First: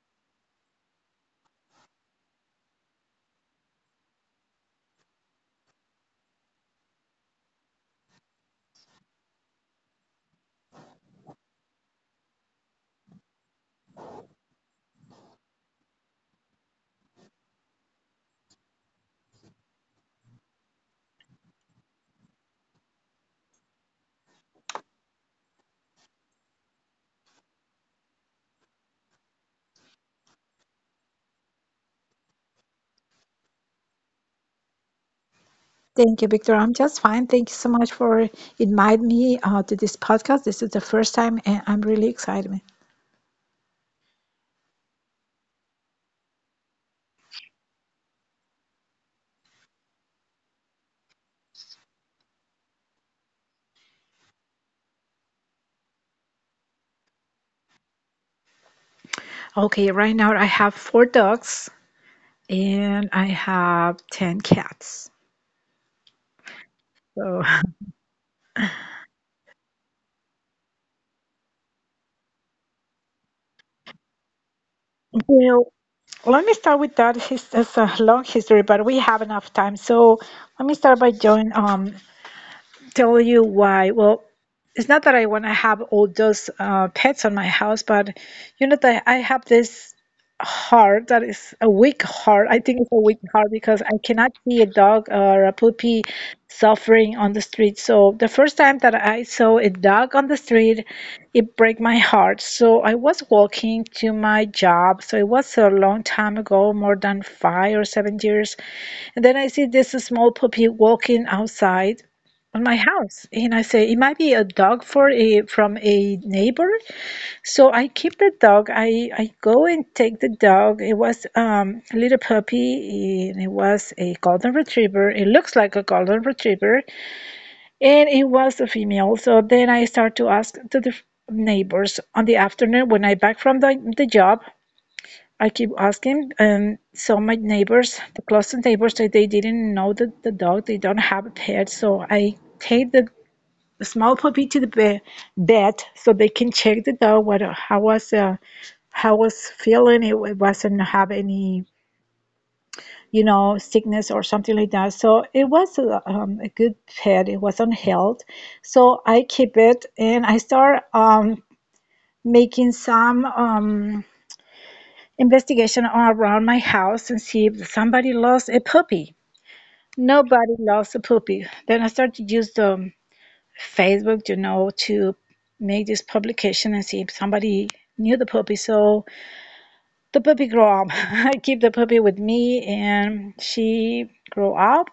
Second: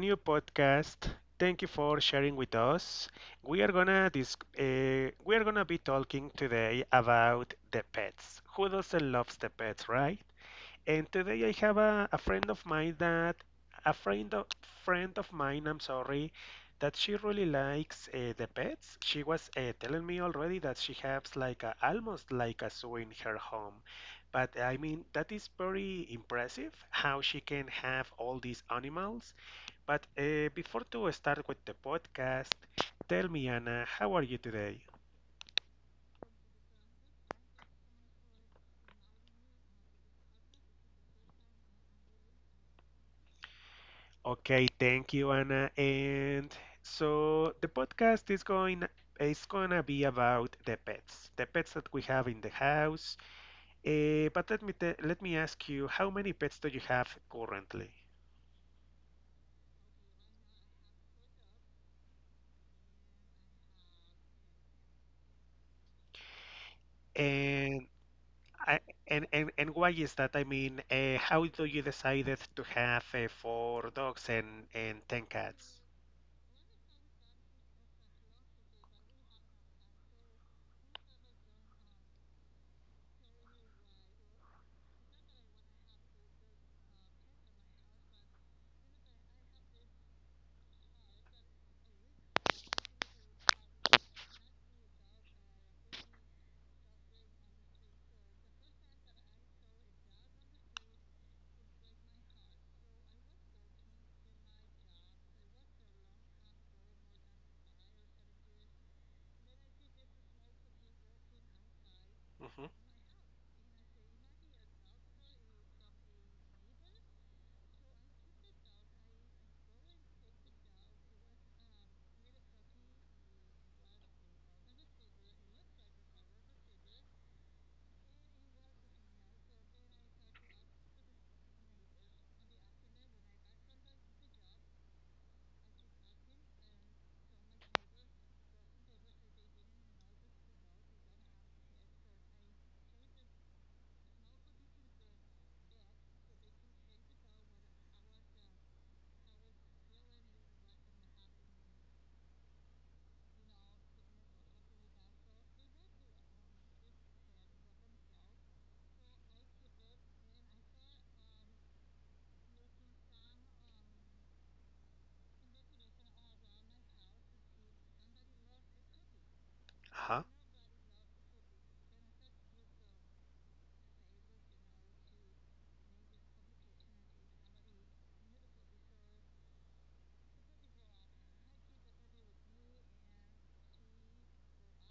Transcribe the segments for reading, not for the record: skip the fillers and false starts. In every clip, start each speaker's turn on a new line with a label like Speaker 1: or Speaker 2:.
Speaker 1: new podcast. Thank you for sharing with us. We are gonna we are gonna be talking today about the pets. Who doesn't loves the pets, right? And today I have a friend of mine that a friend of, friend of mine, I'm sorry, that she really likes the pets. She was telling me already that she has like a, almost like a zoo in her home. But I mean, that is very impressive how she can have all these animals. But before to start with the podcast, tell me, Anna, how are you today?
Speaker 2: Thank you, Victor. I'm just fine. Thank you so much for inviting me to this podcast. This is the first time, and I'm really excited.
Speaker 1: Okay, thank you, Anna. And so the podcast is gonna be about the pets that we have in the house. But let me ask you, how many pets do you have currently?
Speaker 2: Okay, right now I have four dogs and I have 10 cats. So.
Speaker 1: And I, and why is that? I mean, how do you decided to have four dogs and ten cats?
Speaker 2: Well, let me start with that. It's a long history, but we have enough time. So let me start by joining, tell you why. Well, it's not that I want to have all those pets on my house, but you know that I have this heart that is a weak heart. I think it's a weak heart because I cannot see a dog or a puppy suffering on the street. So the first time that I saw a dog on the street, it broke my heart. So I was walking to my job. So it was a long time ago, more than 5 or 7 years. And then I see this small puppy walking outside on
Speaker 1: Mm-hmm.
Speaker 2: my house, and I say it might be a dog for a from a neighbor. So I keep the dog. I go and take the dog. It was a little puppy, and it was a golden retriever. It looks like a golden retriever, and it was a female. So then I start to ask to the neighbors on the afternoon when I back from the job. I keep asking, and so my neighbors, the closest neighbors, they didn't know that the dog, they don't have a pet. So I take the small puppy to the vet so they can check the dog what how was feeling. It wasn't have any sickness or something like that. So it was a good pet. It wasn't held. So I keep it, and I start making some investigation all around my house and see if somebody lost a puppy.
Speaker 1: Uh-huh.
Speaker 2: Nobody lost a puppy. Then I start to use the Facebook, to make this publication and see if somebody knew the puppy. So the puppy grew up. I keep the puppy with me, and she grew up,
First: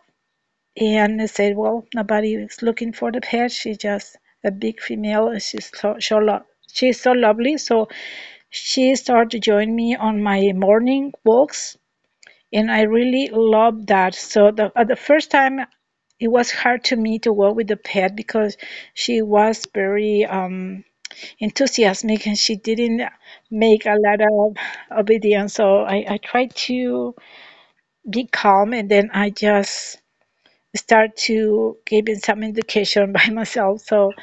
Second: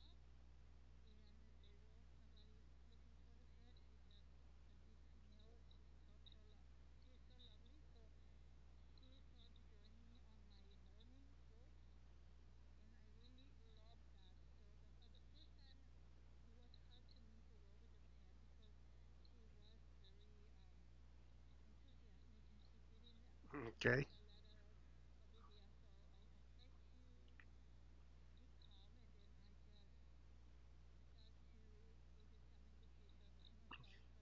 Speaker 2: and they said, well, nobody is looking for the pet. She's just a big female, and she's so lovely. So she started to join me on my morning walks, and I really love that. So the first time it was hard to me to work with the pet because she was very enthusiastic, and she didn't make a
Speaker 1: Okay.
Speaker 2: lot of obedience. So I tried to be calm, and then I just start to give it some education by myself. So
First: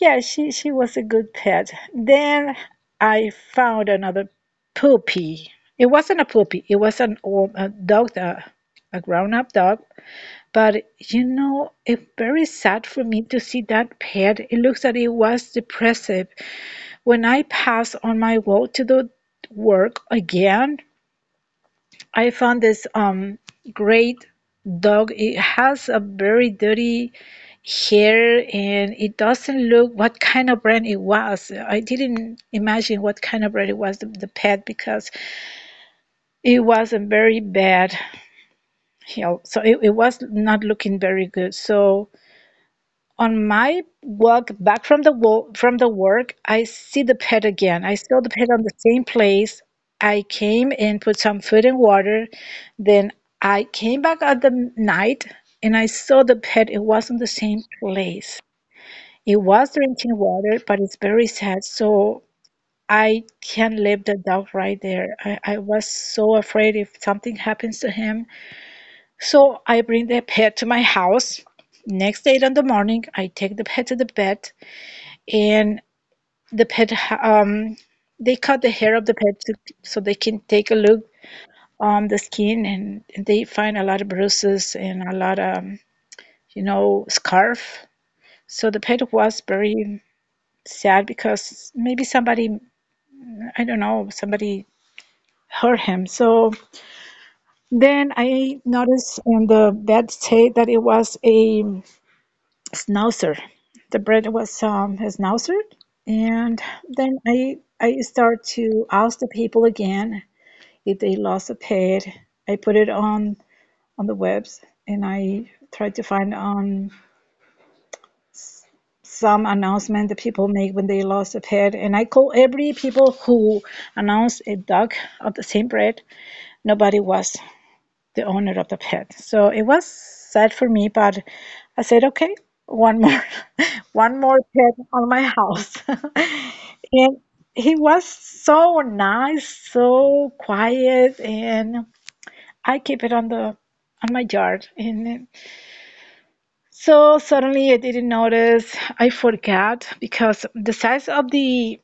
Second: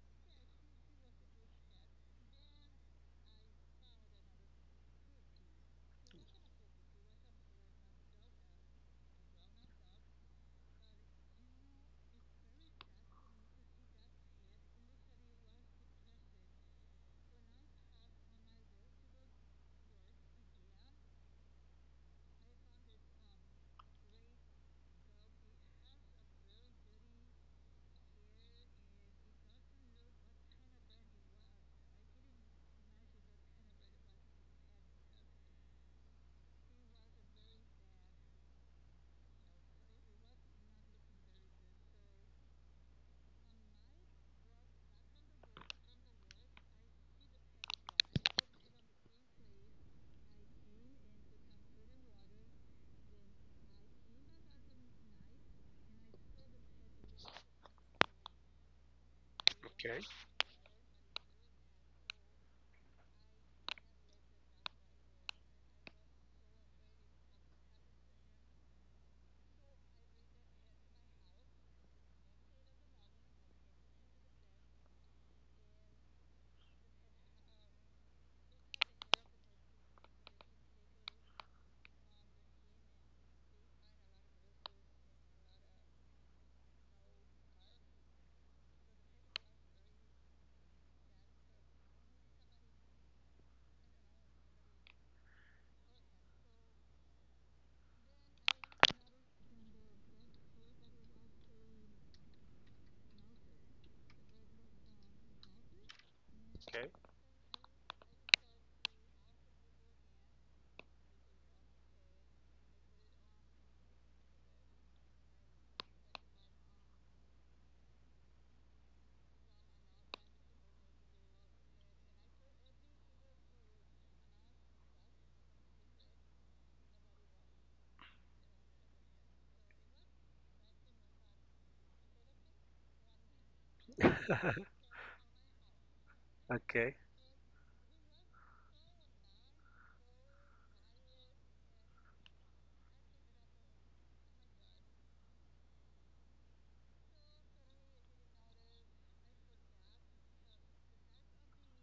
Speaker 2: yeah, she was a good pet. Then I found another puppy. It wasn't a puppy. It was an old a dog, a grown-up dog. But you know, it's very sad for me to see that pet. It looks like it was depressive. When I passed on my walk to the work again, I found this great dog. It has a very dirty here, and it doesn't look what kind of brand it was. I didn't imagine what kind of brand it was, the pet, because it was a very bad heel. So it was not looking very good. So on my walk back from the work, I see the pet again. I saw the pet on the same place. I came and put some food and water. Then I came back at the night, and I saw the pet. It wasn't the same place. It was
Speaker 1: Okay.
Speaker 2: drinking water, but it's very sad. So I can't leave the dog right there. I was so afraid if something happens to him. So I bring the pet to my house. Next day in the morning, I take the pet to the vet, and the pet ha- um they cut the hair of the pet to, so they can take a look on the skin, and they find a lot of bruises and a lot of scarf. So the pet was very sad because maybe somebody, I don't know, somebody hurt him. So then I noticed on the bed say that it was a schnauzer. The bread was a schnauzer. And
Speaker 1: Okay.
Speaker 2: then I start to ask the people again if they lost a pet. I put it on the webs, and I tried to find on some announcement that people make when they lost a pet. And I call every people who announced a dog of the same breed. Nobody was the owner of the pet. So it was sad for me, but I said, okay, one more, one more pet on my house. And
Speaker 1: Okay.
Speaker 2: he was so nice, so quiet, and I keep it on the on my yard. And so suddenly I didn't notice. I forgot because the size of the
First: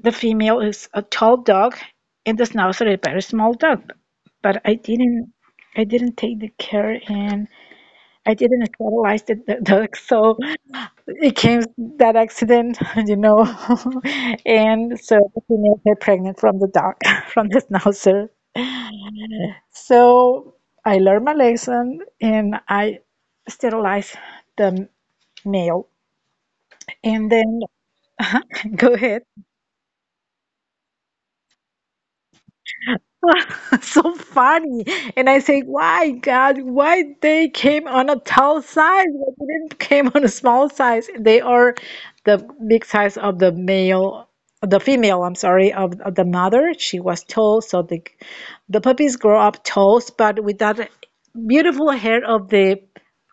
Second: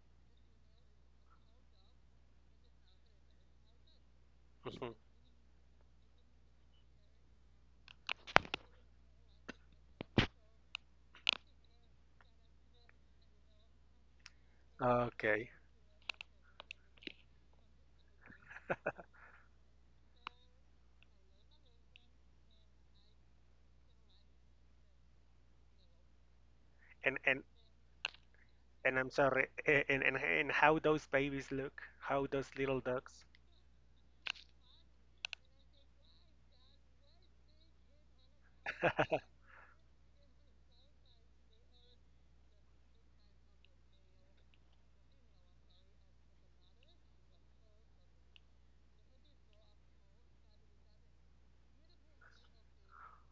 Speaker 2: the female is a tall dog, and the schnauzer is a very small dog. But I
Speaker 1: Mhm.
Speaker 2: didn't I didn't take the care, and I didn't catalyze the duck, so it came that accident, you know, and so the
Speaker 1: Okay.
Speaker 2: female got pregnant from the dog, from the schnauzer. So I learned my lesson, and I sterilized the male.
Speaker 1: And
Speaker 2: And
Speaker 1: and
Speaker 2: then, go
Speaker 1: and I'm
Speaker 2: ahead.
Speaker 1: sorry, and how those babies look, how those little ducks.
Speaker 2: So funny. And I say, why God, why they came on a tall size? Why they didn't came on a small size? They are the big size of the male, the female, I'm sorry, of the mother. She was tall, so the puppies grow up tall, but with that beautiful hair of the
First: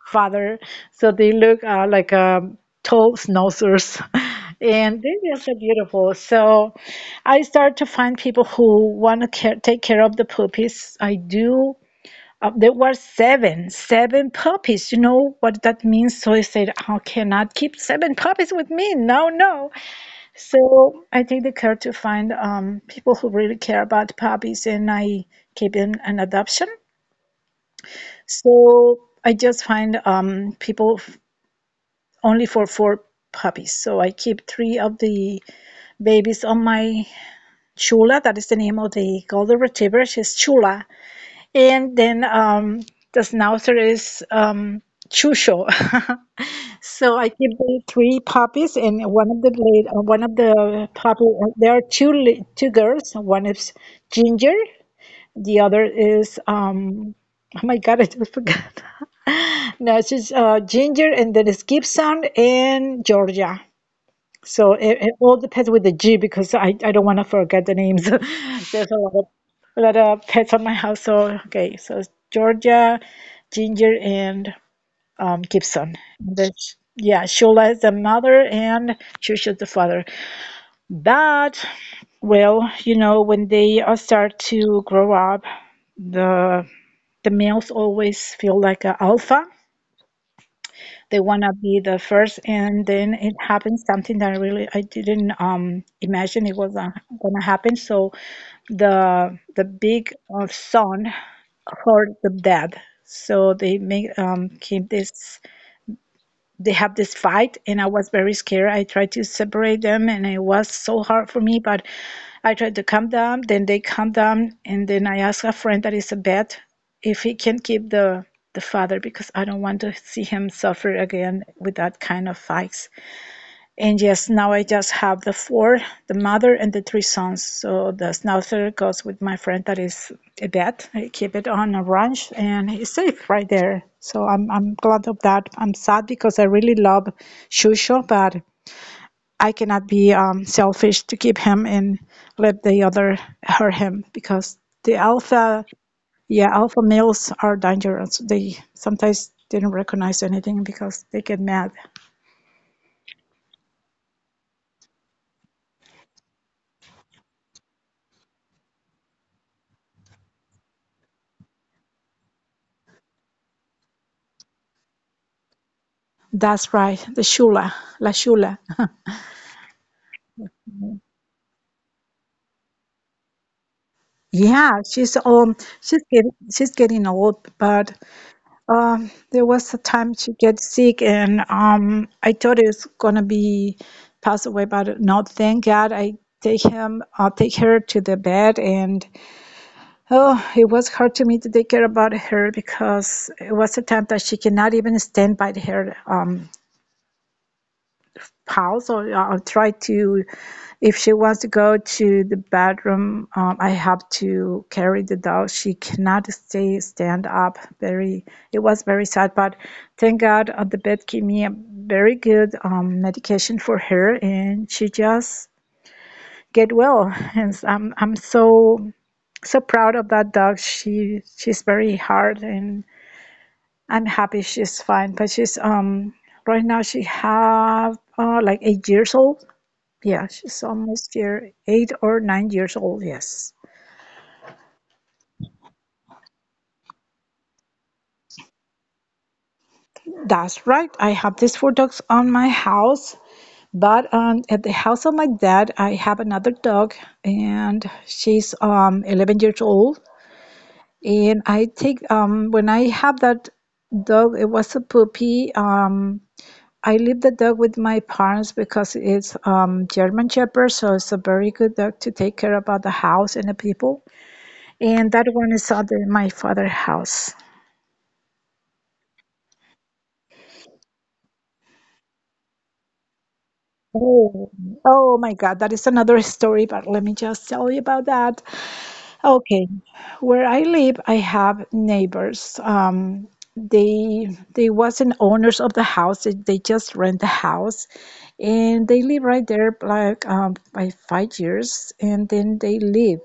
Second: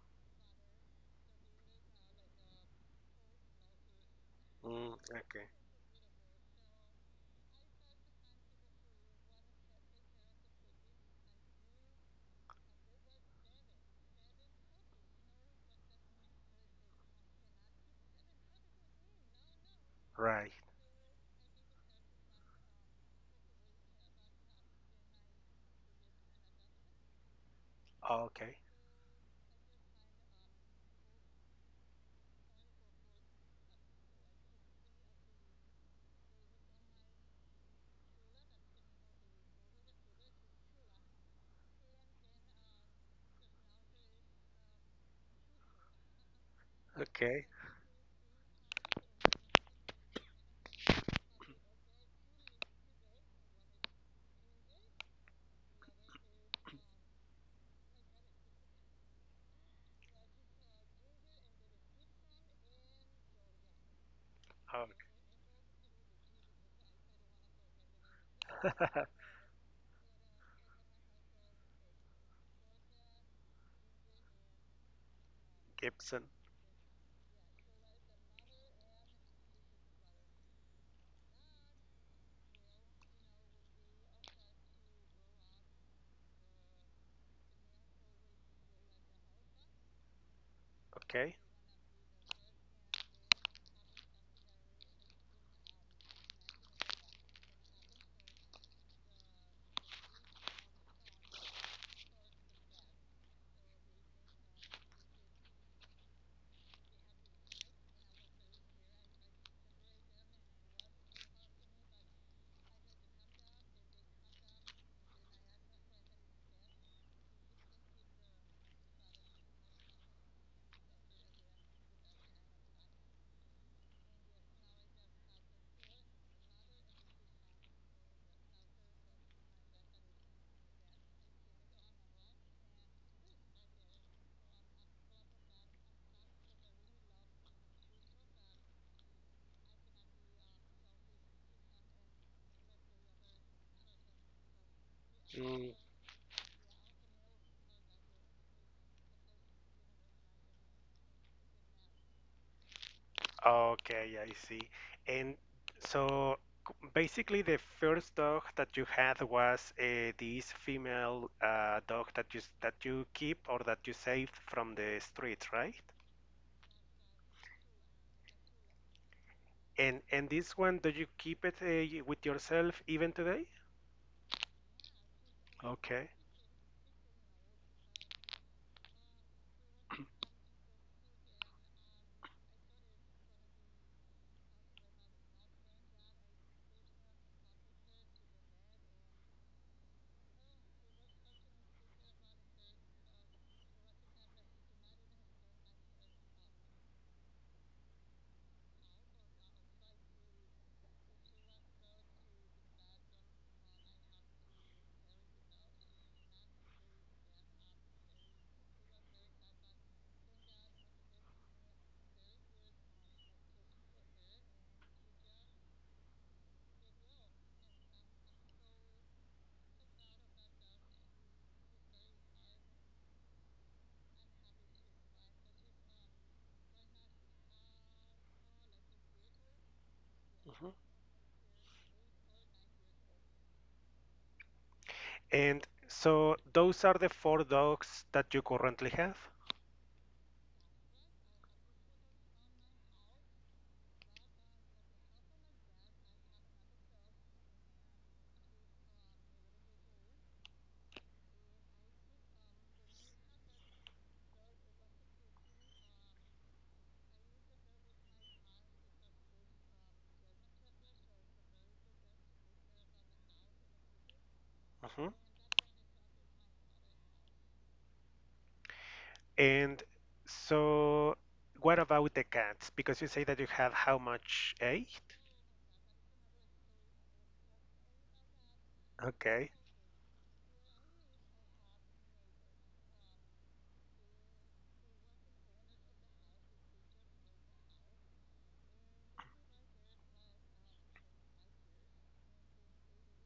Speaker 2: father. So they look like tall schnauzers,
Speaker 1: mm,
Speaker 2: and they're
Speaker 1: okay,
Speaker 2: just so beautiful. So I start to find people who want to care, take care of the puppies. I do. There were seven puppies. You know what that means? So I said, I cannot keep seven puppies with me. No, no.
Speaker 1: right.
Speaker 2: So I take the care to find people who really care about puppies, and I keep in an adoption.
Speaker 1: Okay,
Speaker 2: So I just find people only for four puppies. So I keep three of the babies on my Chula. That is the name of the golden retriever. She's Chula. And then the schnauzer is Chusho. So I
Speaker 1: okay.
Speaker 2: keep the three puppies, and one of the puppy. There are two girls. One is Ginger. The other is oh my god, I just forgot. No, she's Ginger, and then it's Gibson and Georgia. So
Speaker 1: Oh,
Speaker 2: it all depends with the G because I don't want to forget the names. There's a lot of a lot of pets on my house. So okay, so it's Georgia, Ginger, and Gibson.
Speaker 1: Gibson.
Speaker 2: And yeah, Shula is the mother, and Shusha is the father. But well, you know, when they start to grow up, the the males always feel like an alpha. They
Speaker 1: Okay.
Speaker 2: want to be the first, and then it happens something that I didn't imagine it was gonna happen. So the big son heard the dad. So they have this fight, and I was very scared. I tried to separate them, and it was so hard for me, but I tried to calm down. Then they calm down, and then I asked a friend that is a vet if he can keep the father because I don't want to see him suffer again with that kind of fights. And yes, now I just have the four, the mother and the three sons. So the schnauzer goes with my friend that is a vet. I keep it on a ranch, and it's safe right there. So I'm glad of that. I'm sad because I really love Shusho, but I cannot be selfish to keep him and let the other hurt him because the alpha,
Speaker 1: Mm,
Speaker 2: yeah, alpha males are dangerous. They sometimes didn't recognize anything because they get mad.
Speaker 1: okay, I see. And so basically, the first dog that you had was this female dog that you that you keep or that you saved from the street, right?
Speaker 2: That's right, the shula, la shula.
Speaker 1: And this one, do you keep it with yourself even today?
Speaker 2: Yeah, she's she's
Speaker 1: Okay.
Speaker 2: getting she's getting old, but there was a time she get sick, and I thought it's gonna be pass away, but no, thank God I take her to the bed, and oh it was hard to me to take care about her because it was a time that she cannot even stand by her. House or I'll try to if she wants to go to the bathroom, I have to carry the dog. She cannot stay stand up very, it was very sad, but thank God the vet gave me a very good medication for her, and she just get well. And I am I'm so so proud of that dog. She's very hard, and I'm happy she's fine. But she's right now she have like 8 years old. Yeah, she's almost year 8 or 9 years old. Yes,
Speaker 1: And so those are the four dogs that you currently have.
Speaker 2: that's right. I have these four dogs on my house, but at the house of my dad, I have another dog, and she's 11 years old. And I take when I have that dog, it was a puppy. I leave the dog with my parents because it's German Shepherd, so it's a very good dog to take care about the house and the people.
Speaker 1: Mhm.
Speaker 2: And that one is at the- my father's house.
Speaker 1: And so what about the cats? Because you say that you have how
Speaker 2: Oh,
Speaker 1: much? Eight?
Speaker 2: oh my God, that is another story, but let me just tell you about that.
Speaker 1: Okay.
Speaker 2: Okay, where I live, I have neighbors. They wasn't owners of the house. They just rent the house, and they live right there like by 5 years, and then they leave.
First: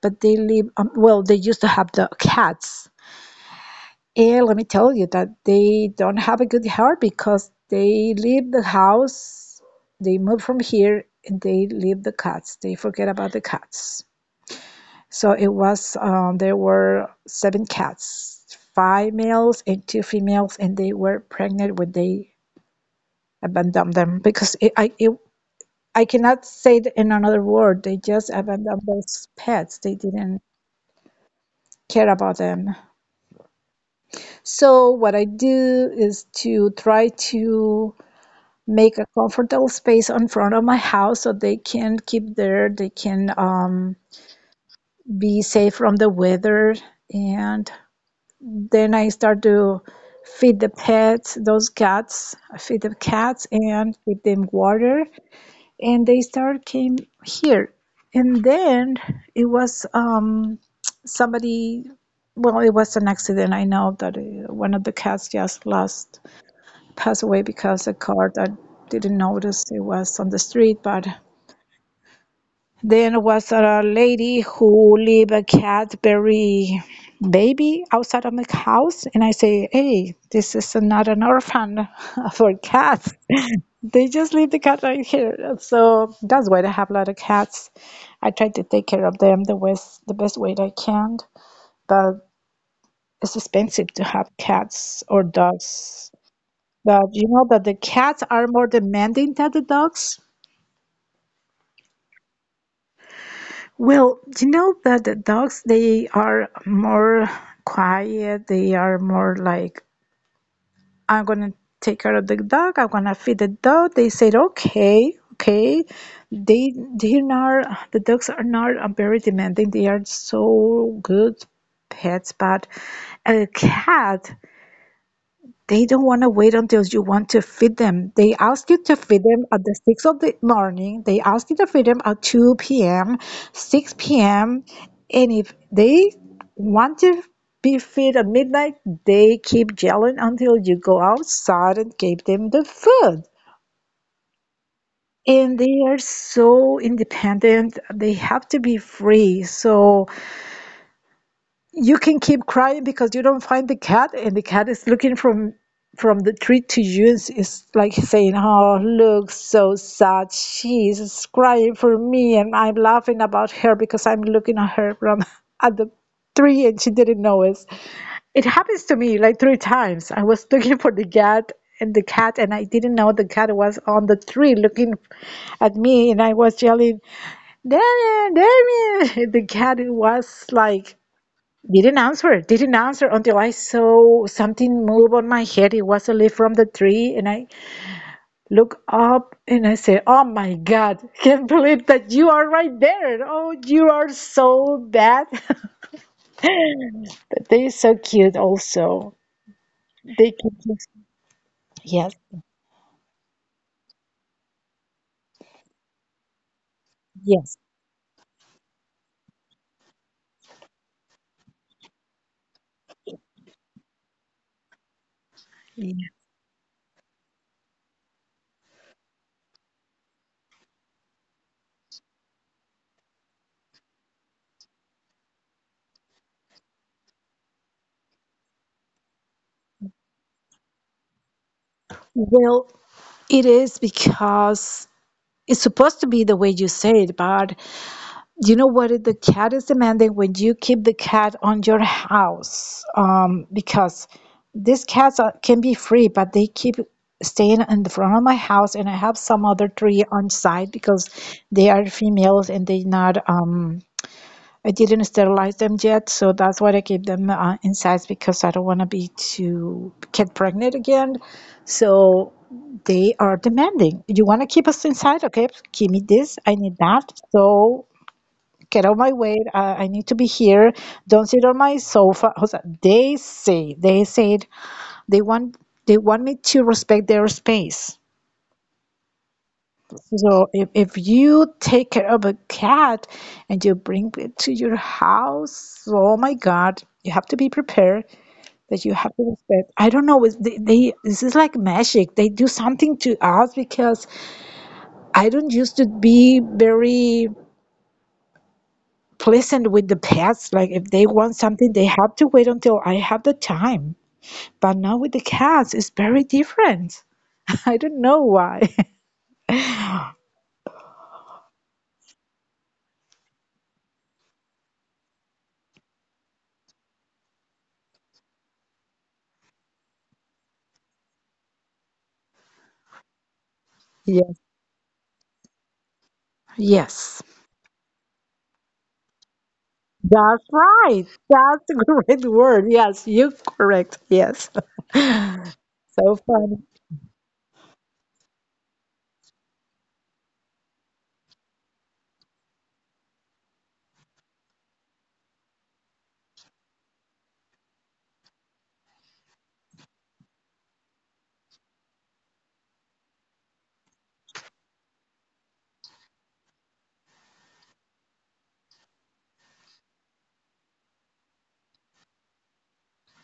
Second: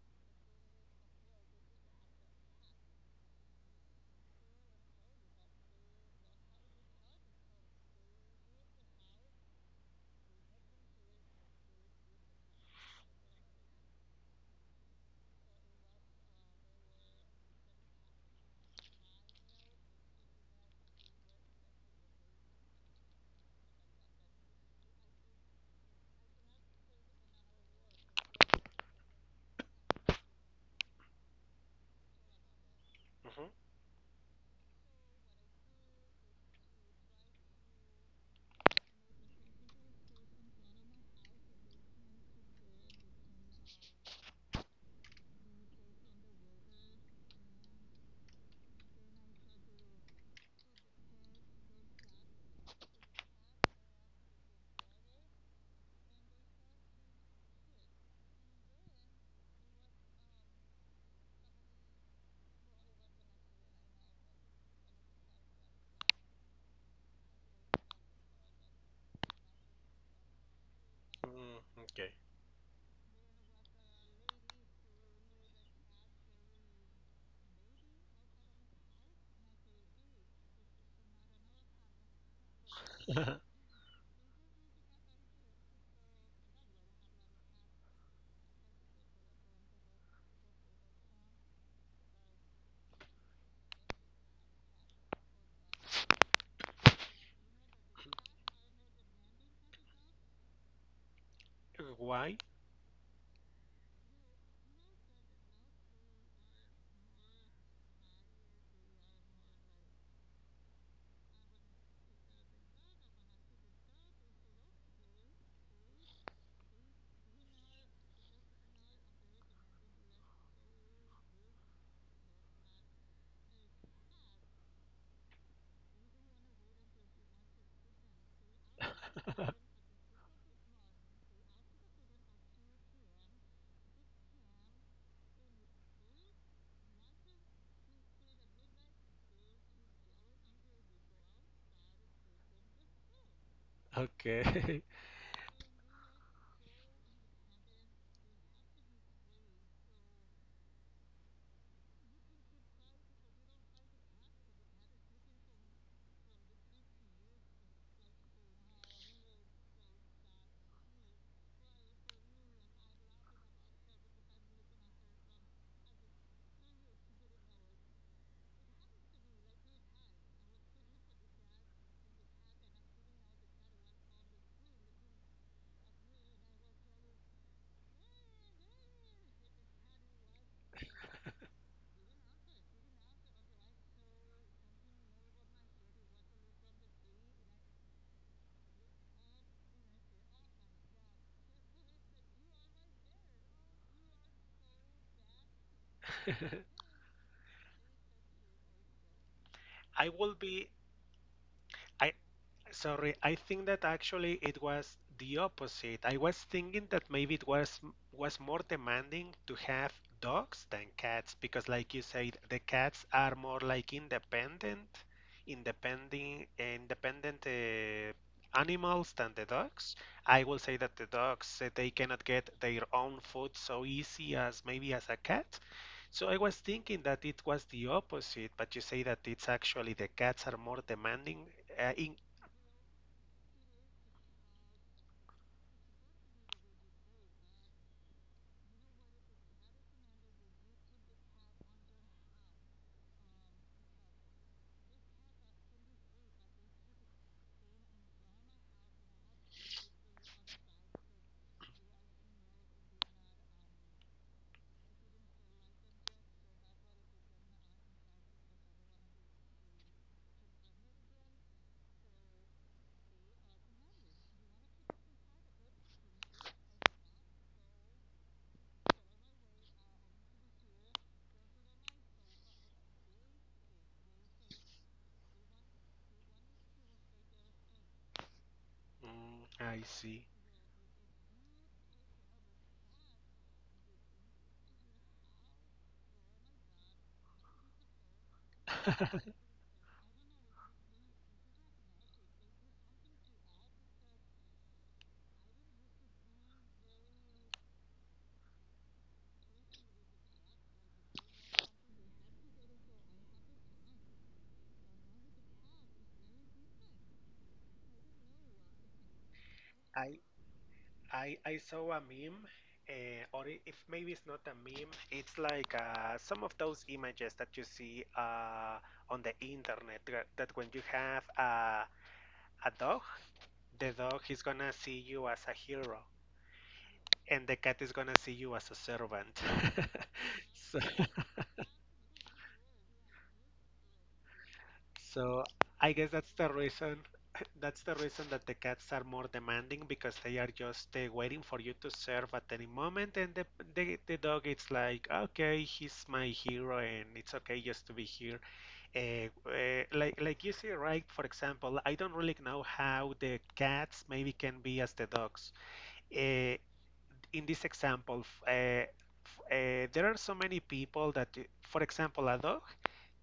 Speaker 2: But they live. Well, they used to have the cats, and let me tell you that they don't have a good heart because they leave the house, they move from here, and they leave the cats. They forget about the cats. So it was, there were seven cats, five males and two females, and they were pregnant when they abandoned them because I cannot say it in another word. They just abandoned those pets. They didn't care about them.
Speaker 1: Mhm.
Speaker 2: So what I do is to try to make a comfortable space in front of my house so they can keep there, they can be safe from the weather. And then I start to feed the pets, those cats, I feed the cats and give them water. And they start came here. And then it was somebody, well, it was an accident. I know that one of the cats just lost passed away because a car that didn't notice it was on the street. But
Speaker 1: Mm, okay.
Speaker 2: then was a lady who leave a Cadbury baby outside of my house, and I say, "Hey, this is not an orphan for cats." They just leave the cat right here. So that's why I have a lot of cats. I try to take care of them the best way that I can, but it's expensive to have cats or dogs. But you know that the cats are more demanding than the dogs.
Speaker 1: Why?
Speaker 2: Well, you know that the dogs, they are more quiet. They are more like, I'm gonna take care of the dog. I'm gonna feed the dog. They said, okay, okay. They, they are, the dogs are not very demanding. They are so good pets, but a cat. They don't want to wait until you want to feed them. They ask you to feed them at the 6 of the morning. They ask you to feed them at 2 p.m., 6 p.m. And if they want to be fed at midnight, they keep yelling until you go outside and give them the food.
Speaker 1: Okay.
Speaker 2: And they are so independent. They have to be free. So you can keep crying because you don't find the cat and the cat is looking from the tree to you and is like saying, oh, look so sad, she's crying for me, and I'm laughing about her because I'm looking at her from at the tree, and she didn't know it. It happens to me like three times. I was looking for the cat and I didn't know the cat was on the tree looking at me, and I was yelling, Damien, Damien. The cat was like, didn't answer. Didn't answer until I saw something move on my head. It was a leaf from the tree, and I look up and I say, "Oh my God! Can't believe that you are right there. Oh, you are so bad." But they're so cute. Also,
Speaker 1: I will
Speaker 2: they can.
Speaker 1: be
Speaker 2: Just,
Speaker 1: I
Speaker 2: yes,
Speaker 1: Sorry, I think that actually it was the opposite. I was thinking that maybe it
Speaker 2: yes.
Speaker 1: was was more demanding to have dogs than cats because, like you said, the cats are more like independent,
Speaker 2: Yeah.
Speaker 1: independent, independent animals than the dogs. I will say that the dogs they cannot get their own food so easy as maybe as a cat. So I was thinking that it was the opposite, but you say that it's actually the cats are more demanding in
Speaker 2: Well, it is because it's supposed to be the way you say it, but you know what is- the cat is demanding when you keep the cat on your house, because these cats are, can be free, but they keep staying in the front of my house, and I have some other three on side because they are females and they not. I didn't sterilize them yet, so that's why I keep them inside because I don't want to be to get pregnant again. So they are demanding. You want to keep us inside? Okay, give me this. I need that. So get out my way. I need to be here. Don't sit on my sofa. O sea, they say, they said they want they want me to respect their space.
Speaker 1: Mm, I see.
Speaker 2: So if you take care of a cat and you bring it to your house, oh my God, you have to be prepared that you have to respect. I don't know. It's- They this is like magic. They do something to us because I don't used to be very pleasant with the pets. Like if they want something, they have to wait until I have the time. But now with the cats, it's very different. I don't know why.
Speaker 1: I I saw a meme, if maybe it's not a meme, it's like some of those images that you see on the internet that when you have a dog, the dog
Speaker 2: Yeah.
Speaker 1: is gonna see you as a hero,
Speaker 2: Yes.
Speaker 1: and the cat is gonna see you as a servant.
Speaker 2: That's
Speaker 1: So
Speaker 2: right. That's a great word. Yes, you're correct. Yes.
Speaker 1: So I guess
Speaker 2: So
Speaker 1: that's the
Speaker 2: funny.
Speaker 1: reason that's the reason that the cats are more demanding because they are just waiting for you to serve at any moment the dog it's like okay he's my hero and it's okay just to be here like you see right for example I don't really know how the cats maybe can be as the dogs uh, in this example, uh, there are so many people that, for example, a dog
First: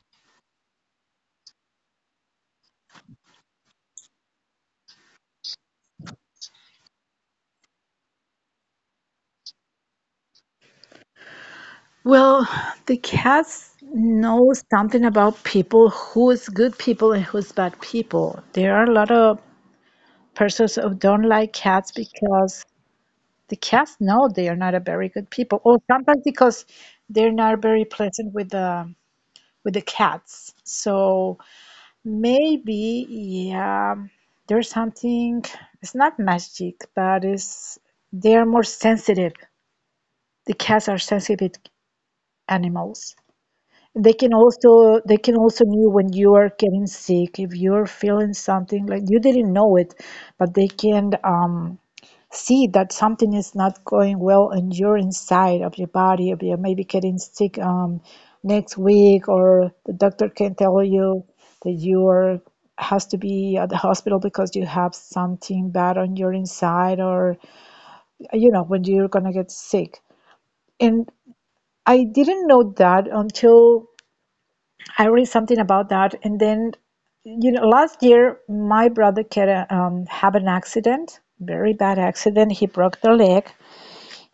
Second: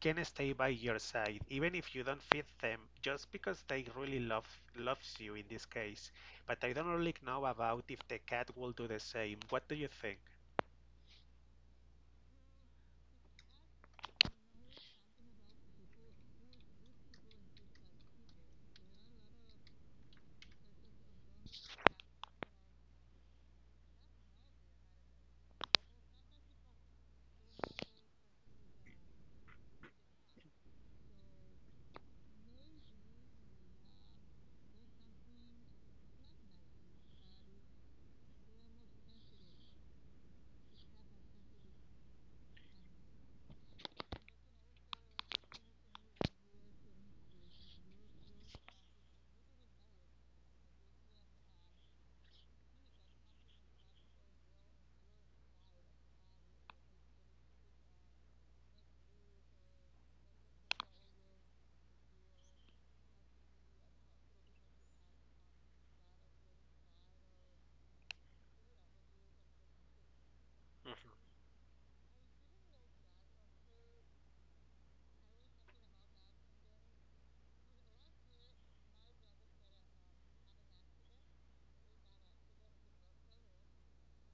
Speaker 1: can stay by your side even if you don't feed them, just because they really loves you in this case. But I don't really know about if the cat will do the same. What do you think?
Speaker 2: Well, the cats know something about people who is good people and who's bad people. There are a lot of persons who don't like cats because the cast no they are not a very good people, or sometimes because they're not very pleasant with the cats. So maybe, yeah, there's something, it's not magic, but it's they are more sensitive. The cats are sensitive animals. They can also knew when you are getting sick, if you're feeling something like you didn't know it, but they can see that something is not going well and you're inside of your body of you maybe getting sick, next week, or the doctor can tell you that you are has to be at the hospital because you have something bad on your inside, or you know when you're gonna get sick.
Speaker 1: Hmm
Speaker 2: And I didn't know that until I read something about that. And then, you know, last year my brother had a, have an accident, very bad accident. He broke the leg.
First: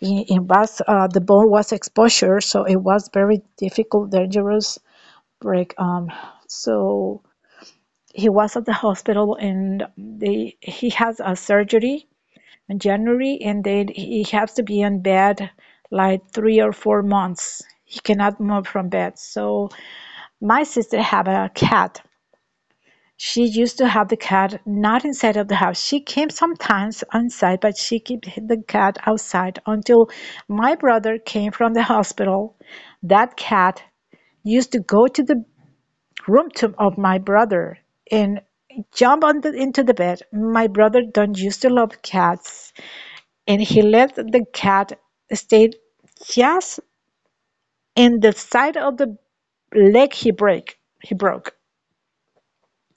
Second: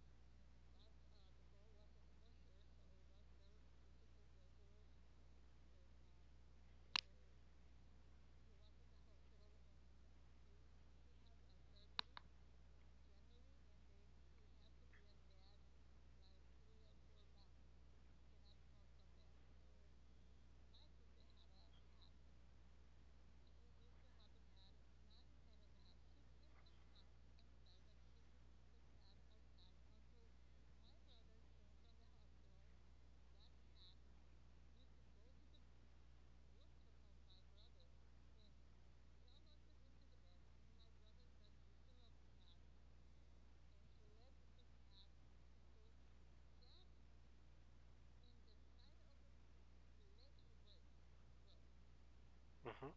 Speaker 2: I- it was The bone was exposure, so it was very difficult, dangerous break. So he was at the hospital, and they he has a surgery in January, and then he has to be in bed like 3 or 4 months. He cannot move from bed. So my sister have a cat, she used to have the cat not inside of the house. She came sometimes inside, but she kept the cat outside until my brother came from the hospital. That cat used to go to the room to, of my brother and jump on the, into the bed. My brother don't used to love cats, and he let the cat stay just in the side of the leg he broke
Speaker 1: hmm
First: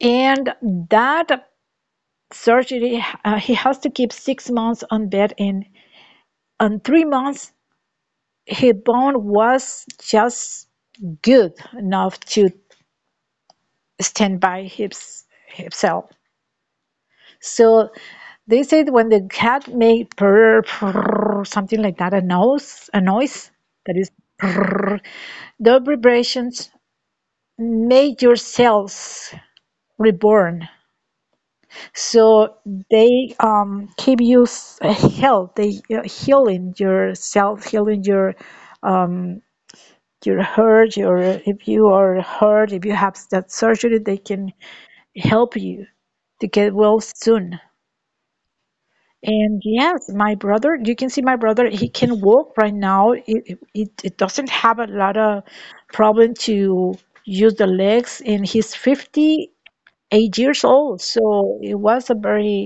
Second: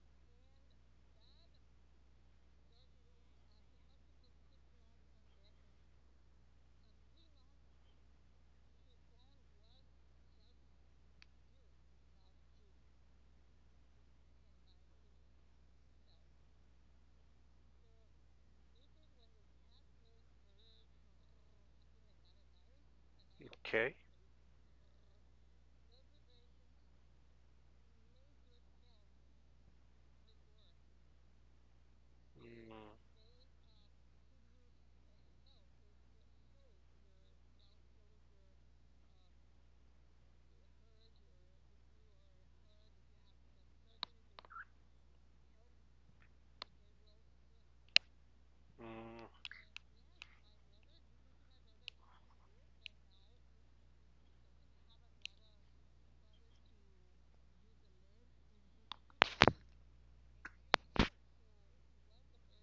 Speaker 2: and that surgery. He has to keep 6 months on bed, and on 3 months, his bone was just good enough to stand by his himself. So they said when the cat made purr, purr, something like that, a noise
Speaker 1: Okay.
Speaker 2: that is purr, the vibrations made your cells reborn. So
Speaker 1: Mm,
Speaker 2: they keep you s- health, they healing yourself, healing your hurt your, if you are hurt, if you have that surgery, they can help you to get well soon.
Speaker 1: mm.
Speaker 2: And yes, my brother, you can see my brother, he can walk right now. It doesn't have a lot of problem to use the legs, and he's 58 years old. So it was a very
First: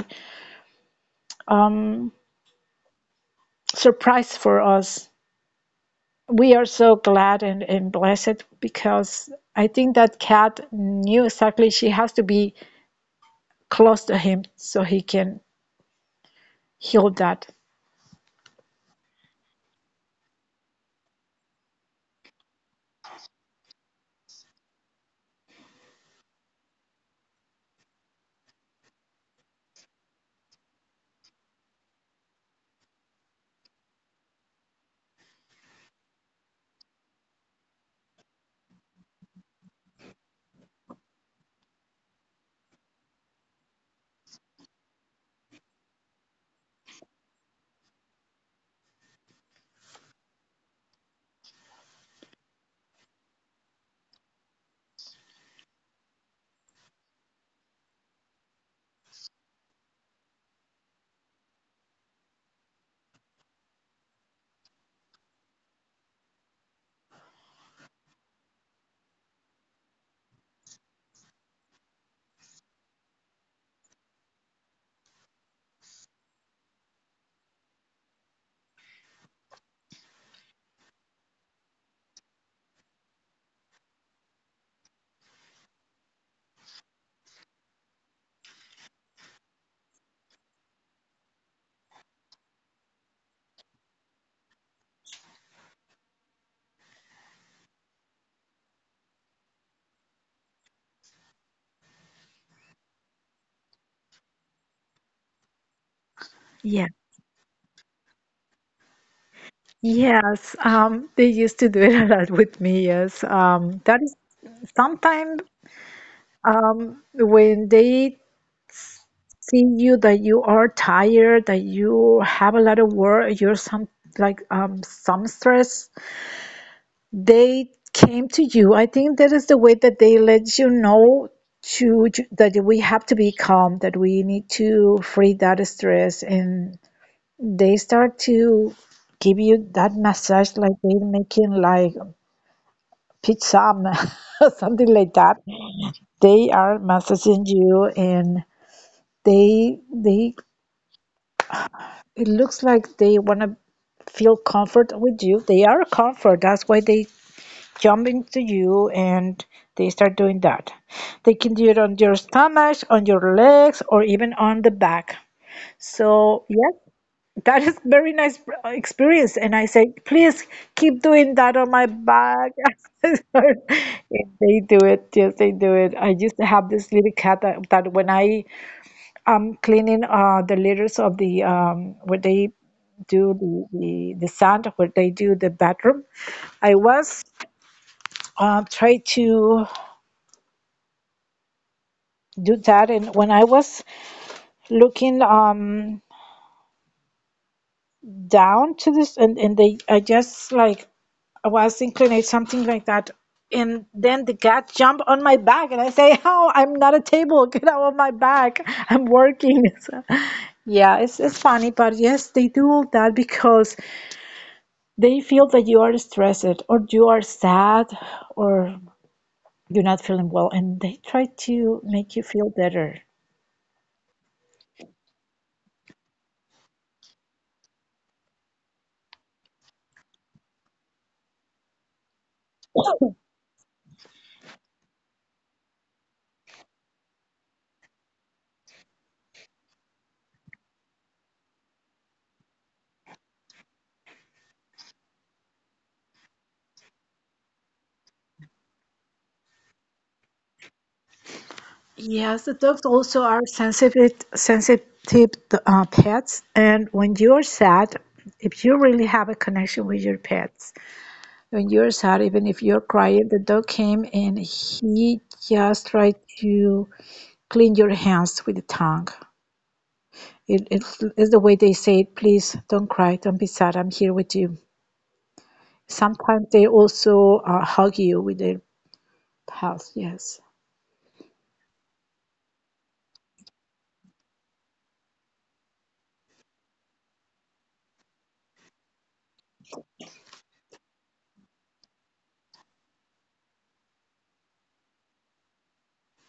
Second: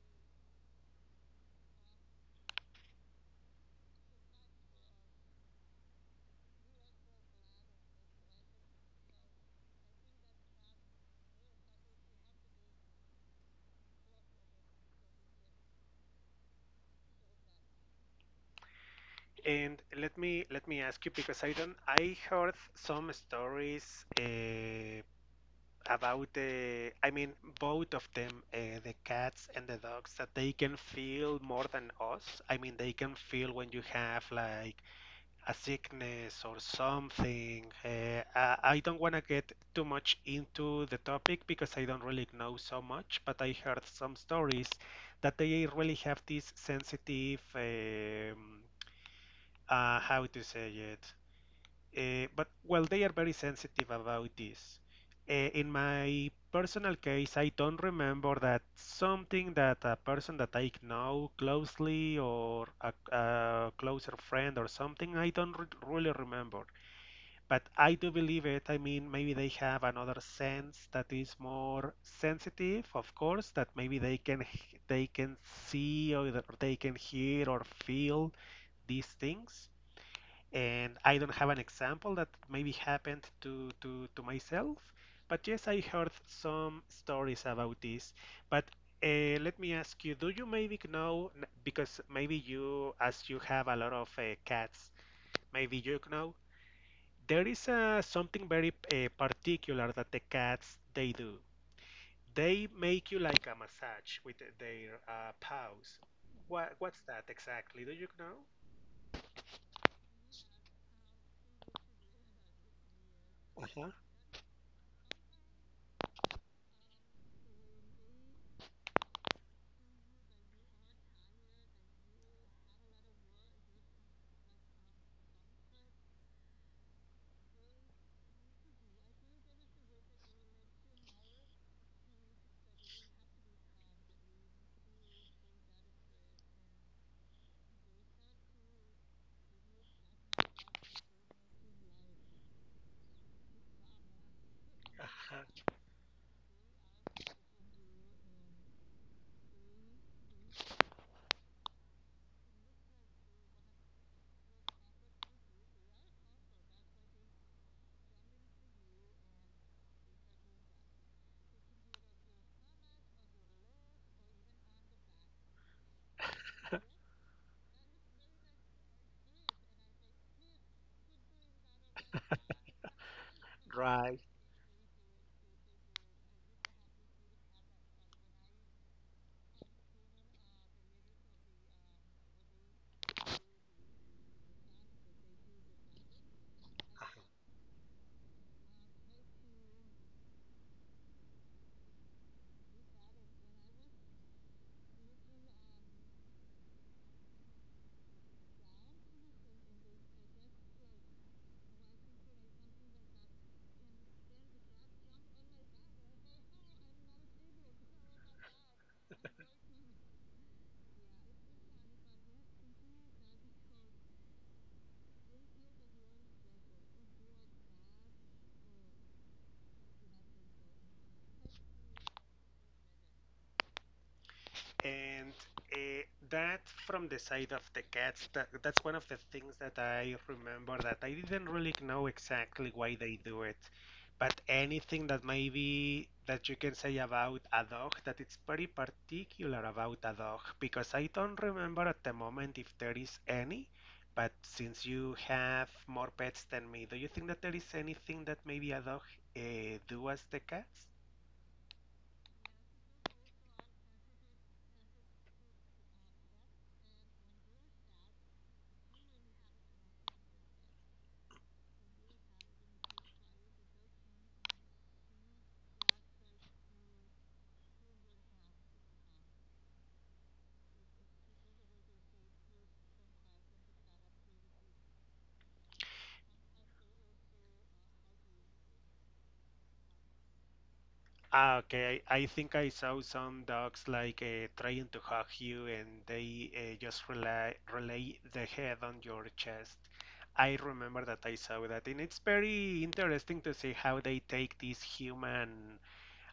Speaker 2: surprise for us. We are so glad and blessed because I think that cat knew exactly she has to be close to him so he can heal that.
Speaker 1: And let me ask you because I don't I heard some stories. About the, both of them the cats and the dogs that they can feel more than us, I mean they can feel when you have like a sickness or something, I don't want to get too much into the topic because I don't really know so much but I heard some stories that they really have this sensitive how to say it, but well, they are very sensitive about this. In my personal case, I don't remember that something that a person that I know closely or a closer friend or something, I don't re- really remember. But I do believe it. I mean, maybe they have another sense that is more sensitive, of course, that maybe they can see or they can hear or feel these things, and I don't have an example that maybe happened to myself, but yes, I heard some stories about this. But let me ask you, do you maybe know, because maybe you, as you have a lot of cats, maybe you know, there is something very particular that the cats they do. They make you like a massage with their paws. What,
Speaker 2: Yeah.
Speaker 1: what's that exactly? Do you know?
Speaker 2: Yes. They used to do it a lot with me. Yes.
Speaker 1: Uh-huh.
Speaker 2: That is sometimes when they see you that you are tired, that you have a lot of work, you're some like some stress, they came to you. I think that is the way that they let you know to- that we have to be calm, that we need to free that stress, and they start to give you that massage, like they're making like pizza, something like that.
Speaker 1: Uh-huh.
Speaker 2: They are massaging you, and they it looks like they wanna feel comfort with you. They are a comfort. That's why they jump into you and they start doing that. They can do it on your stomach, on your legs, or even on the back. So, yes, that is very nice experience. And I say, please keep doing that on my back.
Speaker 1: Right.
Speaker 2: If they do it, yes, they do it. I used to have this little cat that when I am cleaning the litters of the where they do the sand, where they do the bathroom. I was trying to do that. And when I was looking down to this, and they, I just like I was inclined something like that. And then the cat jumped on my back, and I say, "Oh, I'm not a table. Get out of my back. I'm working." So, yeah, it's funny, but yes, they do all that because they feel that you are stressed or you are sad or you're not feeling well, and they try to make you feel better.
Speaker 1: and uh, that from the side of the cats that, that's one of the things that I remember that I didn't really know exactly why they do it, but anything that maybe that you can say about a dog that it's very particular about a dog because I don't remember at the moment if there is any, but since you have more pets than me, do you think that there is anything that maybe a dog uh, do as the cats?
Speaker 2: Yes, the dogs also are sensitive pets, and when you are sad, if you really have a connection with your pets, when you're sad, even if you're crying, the dog came and he just tried to clean your hands with the tongue. It's the way they say it. Please don't cry, don't be sad. I'm here with you. Sometimes they also hug you with their paws. Yes.
Speaker 1: Ah, okay. I think I saw some dogs like trying to hug you, and they just rely relay the head on your chest. I remember that I saw that, and it's very interesting to see how they take these human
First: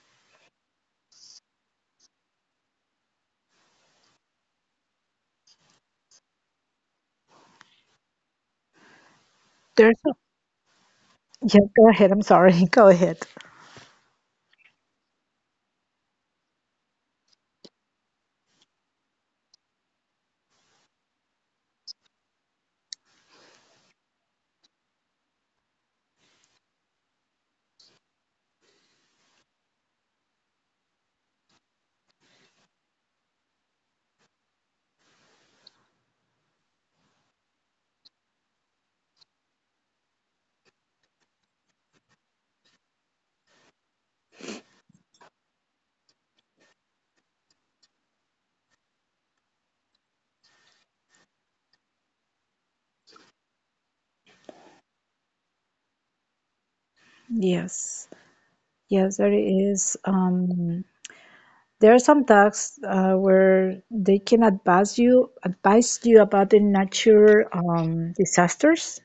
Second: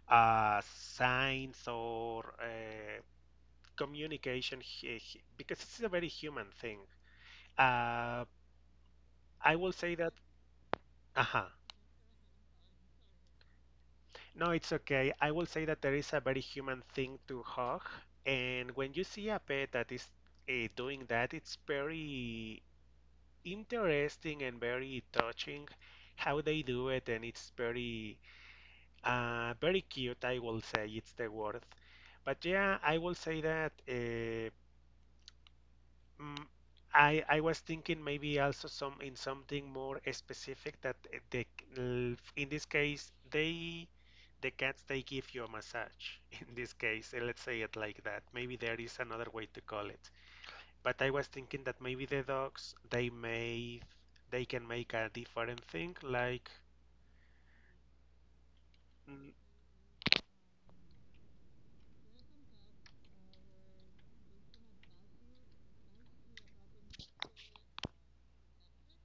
Speaker 1: signs or communication, because it's a very human thing. Uh, I will say
Speaker 2: There's.
Speaker 1: that. Uh-huh.
Speaker 2: Yeah. Go ahead. I'm sorry. Go ahead.
Speaker 1: No, it's okay. I will say that there is a very human thing to hug, and when you see a pet that is doing that, it's very interesting and very touching how they do it, and it's very, very cute. I will say it's the word. But yeah, I will say that. Mm, I was thinking maybe also some in something more specific that in this case the cats they give you a massage in this case let's say it like that, maybe there is another way to call it, but I was thinking that maybe the dogs they can make a different thing like
Speaker 2: Yes. Yes,
Speaker 1: mm,
Speaker 2: there is. There are some talks where they can advise you about the nature disasters.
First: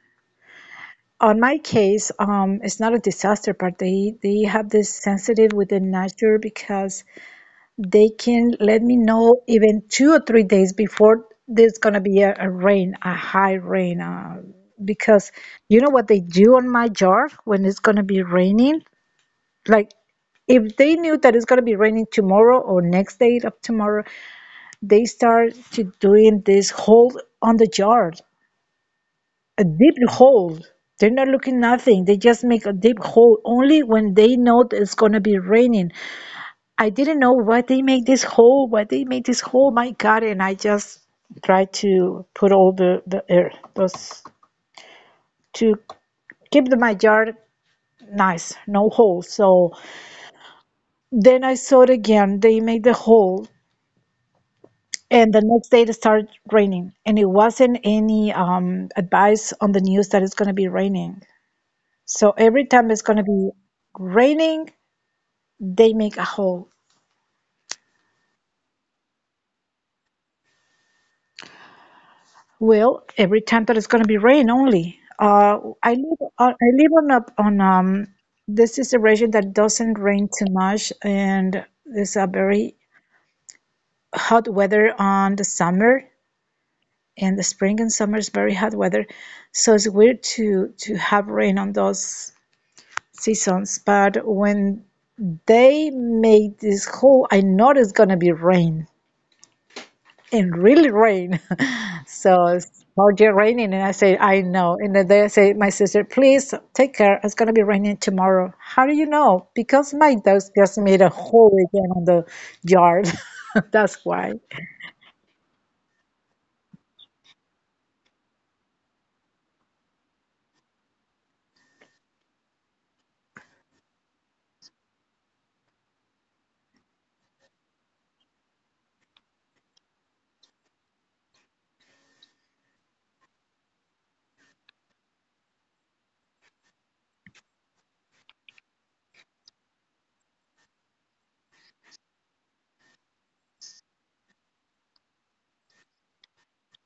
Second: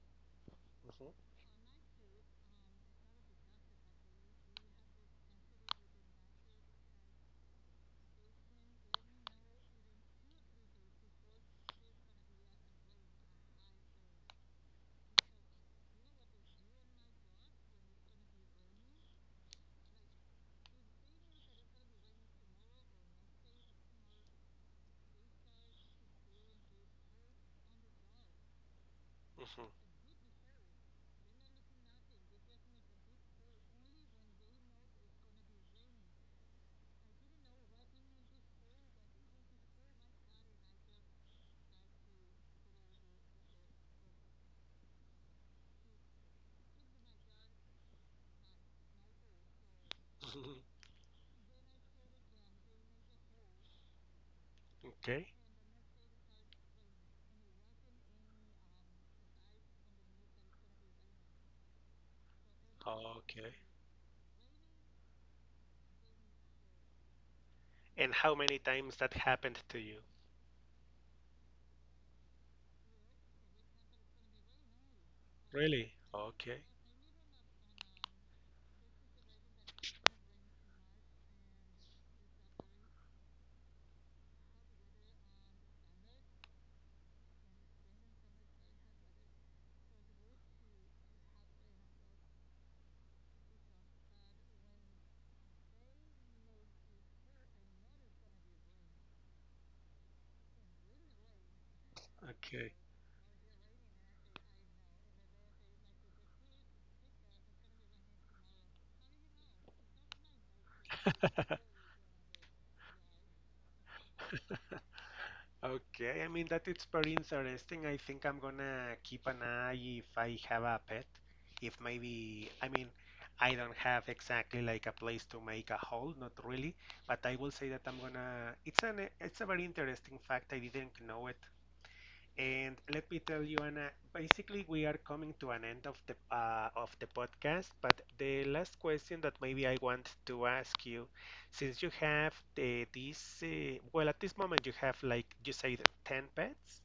Speaker 2: On my case, it's not a disaster, but they have this sensitive with the nature because they can let me know even 2 or 3 days before there's gonna be a rain, a high rain. Because you know what they do on my yard when it's gonna be raining? Like if they knew that it's going to be raining tomorrow or next day of tomorrow, they start to doing this hole on the yard, a
Speaker 1: mhm.
Speaker 2: deep hole. They're not looking nothing, they just make a deep hole only when they know that it's going to be raining. I didn't know why they make this hole, why they make this hole, my god, and I just try to put all the air those to keep the my yard nice, no holes. So
Speaker 1: mhm.
Speaker 2: then I saw it again, they made the hole,
Speaker 1: okay
Speaker 2: and the next day it started raining, and it wasn't any advice on the news that it's going to be raining. So every time it's going to be
Speaker 1: Okay.
Speaker 2: raining, they make a hole.
Speaker 1: And how many times that happened to you?
Speaker 2: Well, every time that it's going to be rain only, i
Speaker 1: Really
Speaker 2: live on,
Speaker 1: okay
Speaker 2: i live on a, on this is a region that doesn't rain too much, and it's a very hot weather on the summer, and the spring and summer is very hot weather. So it's weird to have rain on those seasons, but when they made this hole, I know it's gonna be rain and really rain. So it's already raining, and I say, I know. And then they say, my sister, please take care. It's gonna be raining tomorrow. How do you know? Because my dogs just made a hole again on the yard. That's why.
Speaker 1: Okay, I mean that it's very interesting. I think I'm gonna keep an eye if I have a pet. If maybe, I mean, I don't have exactly like a place to make a hole, not really, but I will say that I'm gonna. It's an it's a very interesting fact. I didn't know it. And let me tell you, Anna, basically we are coming to an end of the podcast, but the last question that maybe I want to ask you, since you have the, this, well, at this moment you have like you said 10 pets?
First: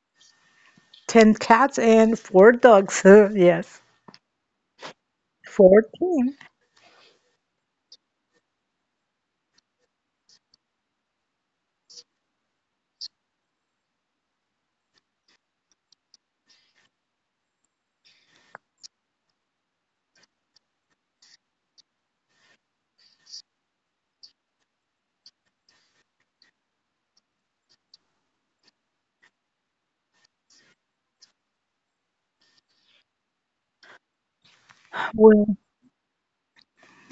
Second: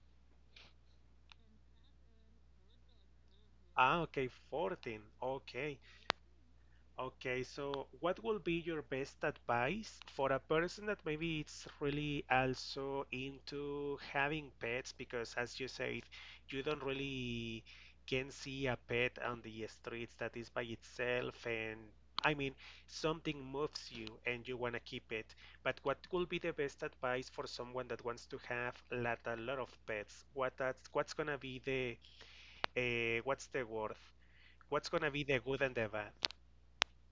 Speaker 2: Ten cats and four dogs. Yes,
Speaker 1: Ah, okay, 14. Okay.
Speaker 2: 14.
Speaker 1: Okay, so what will be your best advice for a person that maybe it's really also into having pets? Because as you said, you don't really can see a pet on the streets that is by itself, and I mean, something moves you and you want to keep it. But what will be the best advice for someone that wants to have a lot of pets? What's gonna be the what's the word? What's gonna be the
Speaker 2: Well.
Speaker 1: good and the bad?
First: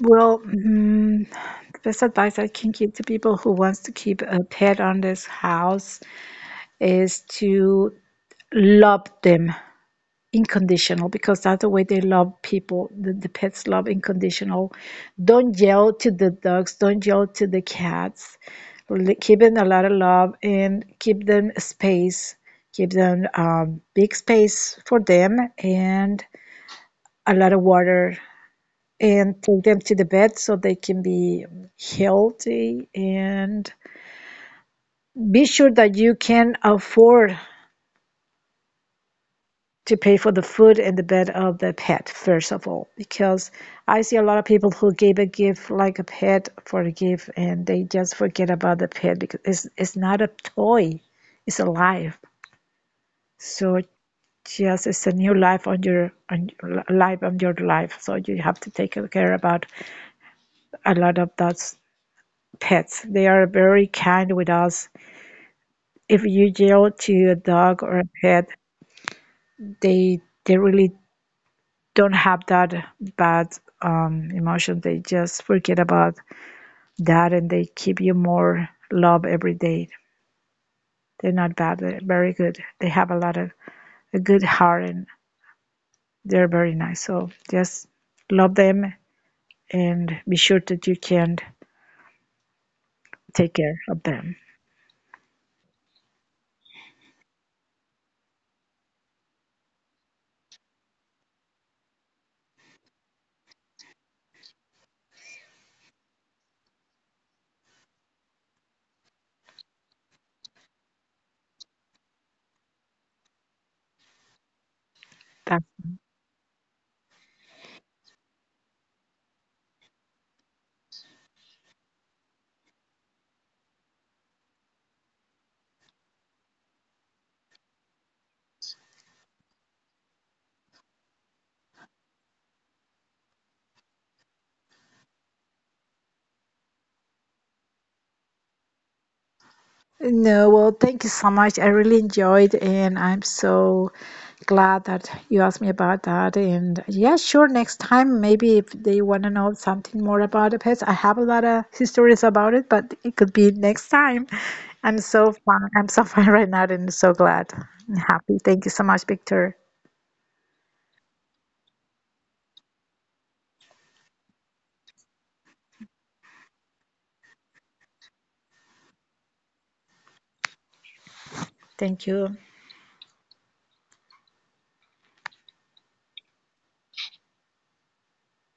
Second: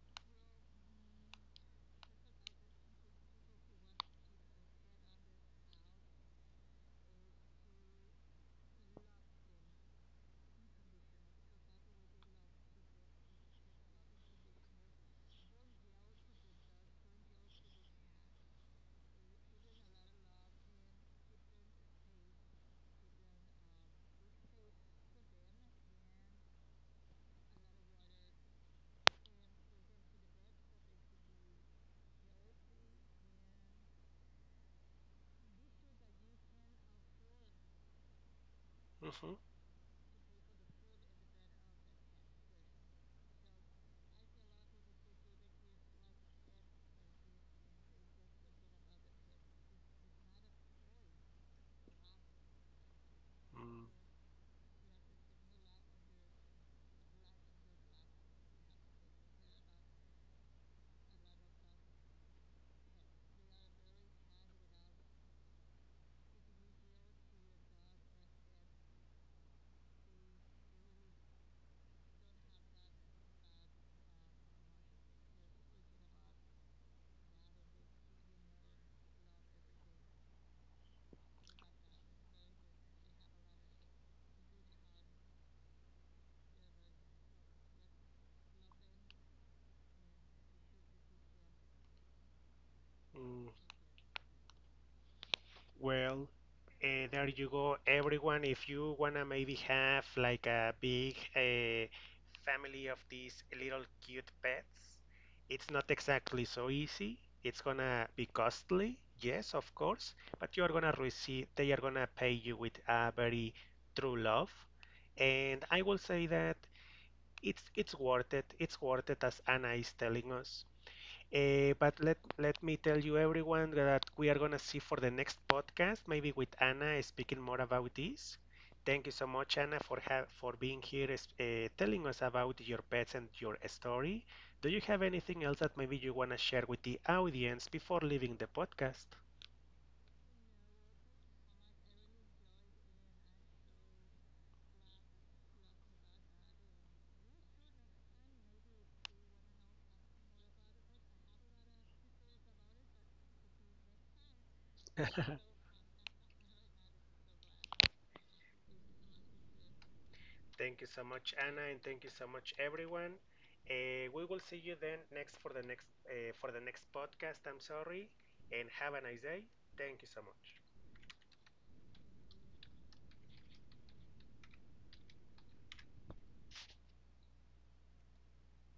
Speaker 2: Well, mm, the best advice I can give to people who wants to keep a pet on this house is to love them unconditional, because that's the way they love people. The pets love unconditional. Don't yell to the dogs. Don't yell to the cats. Give them a lot of love and give them space. Give them big space for them, and a lot of water, and take them to the bed so they can be healthy. And be sure that you can afford to pay for the food and the bed of the pet first of all, because I see a lot of people who gave a gift like a pet for a gift, and they just forget about the pet, because it's not a toy, it's a life. So
Speaker 1: Hmm
Speaker 2: just it's a new life on your on your life, so you have to take care about a lot of those pets. They are very kind with us. If you yell to a dog or a pet, they they really don't have that bad emotion. They just forget about that, and they keep you more love every day. They're not bad. They're very good. They have a lot of a good heart, and they're very nice. So just love them, and be sure that you can
Speaker 1: Mm,
Speaker 2: take care of them.
Speaker 1: well, there you go, everyone. If you wanna maybe have like a big family of these little cute pets, it's not exactly so easy. It's gonna be costly, yes, of course, but you're gonna receive, they are gonna pay you with a very true love. And
Speaker 2: That's.
Speaker 1: I will say that it's worth it. It's worth it, as Anna is telling us. But let me tell you everyone that we are gonna see for the next podcast, maybe with Anna speaking more about this. Thank you so much, Anna, for for being here, telling us about your pets and your story. Do you have anything else that maybe you wanna share with the audience before leaving the podcast?
Speaker 2: No, well, thank you so much. I really enjoyed, and I'm so glad that you asked me about that. And yeah, sure, next time, maybe if they want to know something more about the pets, I have a lot of histories about it, but it could be next time. I'm so fun. I'm so fun right now, and so glad and happy. Thank you so much, Victor.
Speaker 1: Thank you so much, Anna, and thank you so much, everyone. We will see you then next for the next for the next podcast. I'm sorry, and have a nice day. Thank you so much.
Speaker 2: Thank you.